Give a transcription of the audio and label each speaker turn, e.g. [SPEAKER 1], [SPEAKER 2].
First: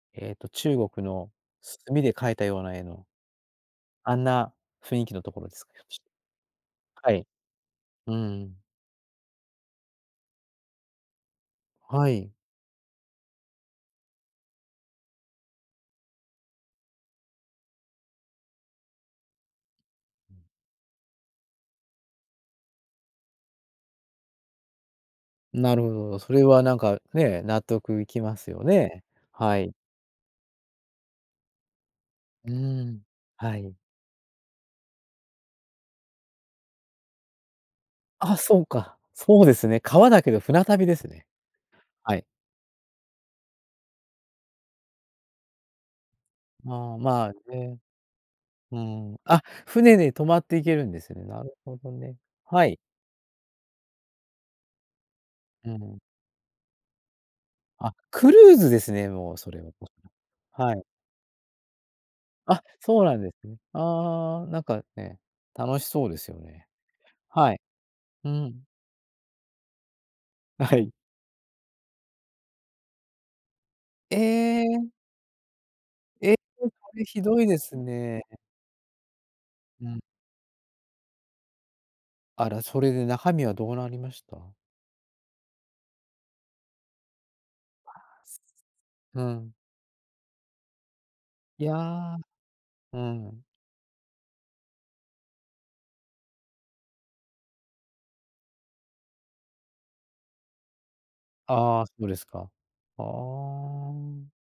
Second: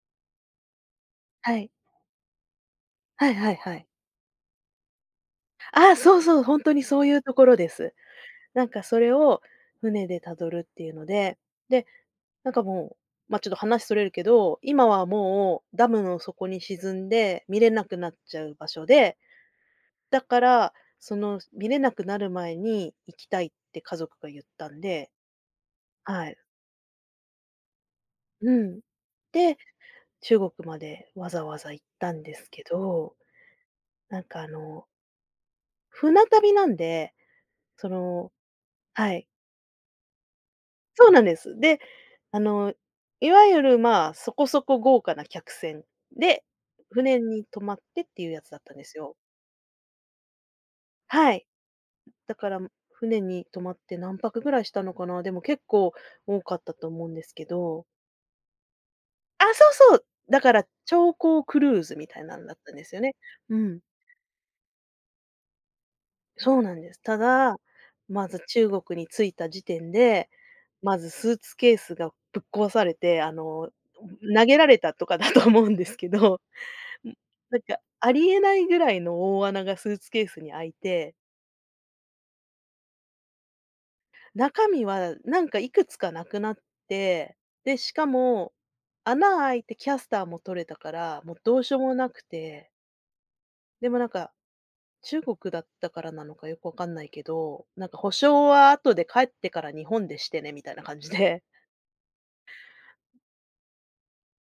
[SPEAKER 1] えっと、中国の、
[SPEAKER 2] はい。
[SPEAKER 1] 墨で描いたような絵の
[SPEAKER 2] はいはいはい。
[SPEAKER 1] あんな、雰囲気の所ですか？
[SPEAKER 2] ああ、そうそう、本当に、そう
[SPEAKER 1] は
[SPEAKER 2] 言う
[SPEAKER 1] い、
[SPEAKER 2] 所です、
[SPEAKER 1] うーん。
[SPEAKER 2] 何か、それを船で辿るって言うので、で、
[SPEAKER 1] はい。
[SPEAKER 2] 何か、もう、まあ、ちょっと話、逸れるけど、今はもう、ダムの底に沈んで、見れなくなっちゃう場所で、だから、その見れなくなる前に、行きたいって、家族が言ったんで、
[SPEAKER 1] なるほど、
[SPEAKER 2] は
[SPEAKER 1] そ
[SPEAKER 2] い。
[SPEAKER 1] れはね、何かね、納得いきま
[SPEAKER 2] う
[SPEAKER 1] すよ
[SPEAKER 2] ん、
[SPEAKER 1] ね、
[SPEAKER 2] で、
[SPEAKER 1] はい。
[SPEAKER 2] 中国まで、わざわざ行ったんです
[SPEAKER 1] うー
[SPEAKER 2] け
[SPEAKER 1] ん、
[SPEAKER 2] ど、
[SPEAKER 1] はい。
[SPEAKER 2] 何か、あの船旅なんで、その、
[SPEAKER 1] あ、そうか、
[SPEAKER 2] はい。
[SPEAKER 1] そうですね、川だけど船旅で
[SPEAKER 2] そ
[SPEAKER 1] す
[SPEAKER 2] うなん
[SPEAKER 1] ね、
[SPEAKER 2] です、で、
[SPEAKER 1] はい。
[SPEAKER 2] あの、いわゆる、ま、そこそこ豪華な客船で、
[SPEAKER 1] まあ
[SPEAKER 2] 船
[SPEAKER 1] ま
[SPEAKER 2] に
[SPEAKER 1] あ、
[SPEAKER 2] 泊ま
[SPEAKER 1] ね、
[SPEAKER 2] って、っていうやつだったん
[SPEAKER 1] う
[SPEAKER 2] ですよ。
[SPEAKER 1] ん、あ、船で泊まって行けるんですね、
[SPEAKER 2] は
[SPEAKER 1] な
[SPEAKER 2] い、
[SPEAKER 1] るほどね、
[SPEAKER 2] だから、
[SPEAKER 1] はい。
[SPEAKER 2] 船に泊まって、何泊位したのかな、でも、結
[SPEAKER 1] う
[SPEAKER 2] 構
[SPEAKER 1] ん。
[SPEAKER 2] 多かったと思うんですけど。
[SPEAKER 1] あ、クルーズですね、もう
[SPEAKER 2] あ、
[SPEAKER 1] それ
[SPEAKER 2] そ
[SPEAKER 1] は、
[SPEAKER 2] うそう、だから、
[SPEAKER 1] はい。
[SPEAKER 2] 超高クルーズみたいなんだっ
[SPEAKER 1] あ、
[SPEAKER 2] たんですよ
[SPEAKER 1] そう
[SPEAKER 2] ね、
[SPEAKER 1] なんです
[SPEAKER 2] う
[SPEAKER 1] ね、
[SPEAKER 2] ん。
[SPEAKER 1] ああ、何かね、楽しそうですよ
[SPEAKER 2] そう
[SPEAKER 1] ね、
[SPEAKER 2] なんです、た
[SPEAKER 1] は
[SPEAKER 2] だ、
[SPEAKER 1] い、
[SPEAKER 2] ま
[SPEAKER 1] う
[SPEAKER 2] ず
[SPEAKER 1] ん。
[SPEAKER 2] 中国に着いた時点で、
[SPEAKER 1] はい。
[SPEAKER 2] まずスーツケースが、ぶっ壊されて、あの、
[SPEAKER 1] え
[SPEAKER 2] 投げられ
[SPEAKER 1] え。
[SPEAKER 2] たとかだと思うんですけ
[SPEAKER 1] ええ、
[SPEAKER 2] ど、
[SPEAKER 1] それ
[SPEAKER 2] ん
[SPEAKER 1] 酷いで
[SPEAKER 2] 何
[SPEAKER 1] す
[SPEAKER 2] か、あ
[SPEAKER 1] ね。
[SPEAKER 2] りえない位の大穴が、
[SPEAKER 1] う
[SPEAKER 2] スー
[SPEAKER 1] ん。
[SPEAKER 2] ツケースに開いて
[SPEAKER 1] あら、それで、中身はどうなりました？
[SPEAKER 2] 中身は、何か、幾つか無くなって、で、し
[SPEAKER 1] あ
[SPEAKER 2] かも、
[SPEAKER 1] あ、う
[SPEAKER 2] 穴
[SPEAKER 1] ん。
[SPEAKER 2] 開いて、キャスターも取れたから、もう、どう
[SPEAKER 1] い
[SPEAKER 2] しようもな
[SPEAKER 1] や、
[SPEAKER 2] くて
[SPEAKER 1] うん。
[SPEAKER 2] でも何か、中国だったからなのか良く分からないけど、何か、保証は後で帰ってから日本でしてね、みたいな感じで。
[SPEAKER 1] ああ、そうですか、ああ。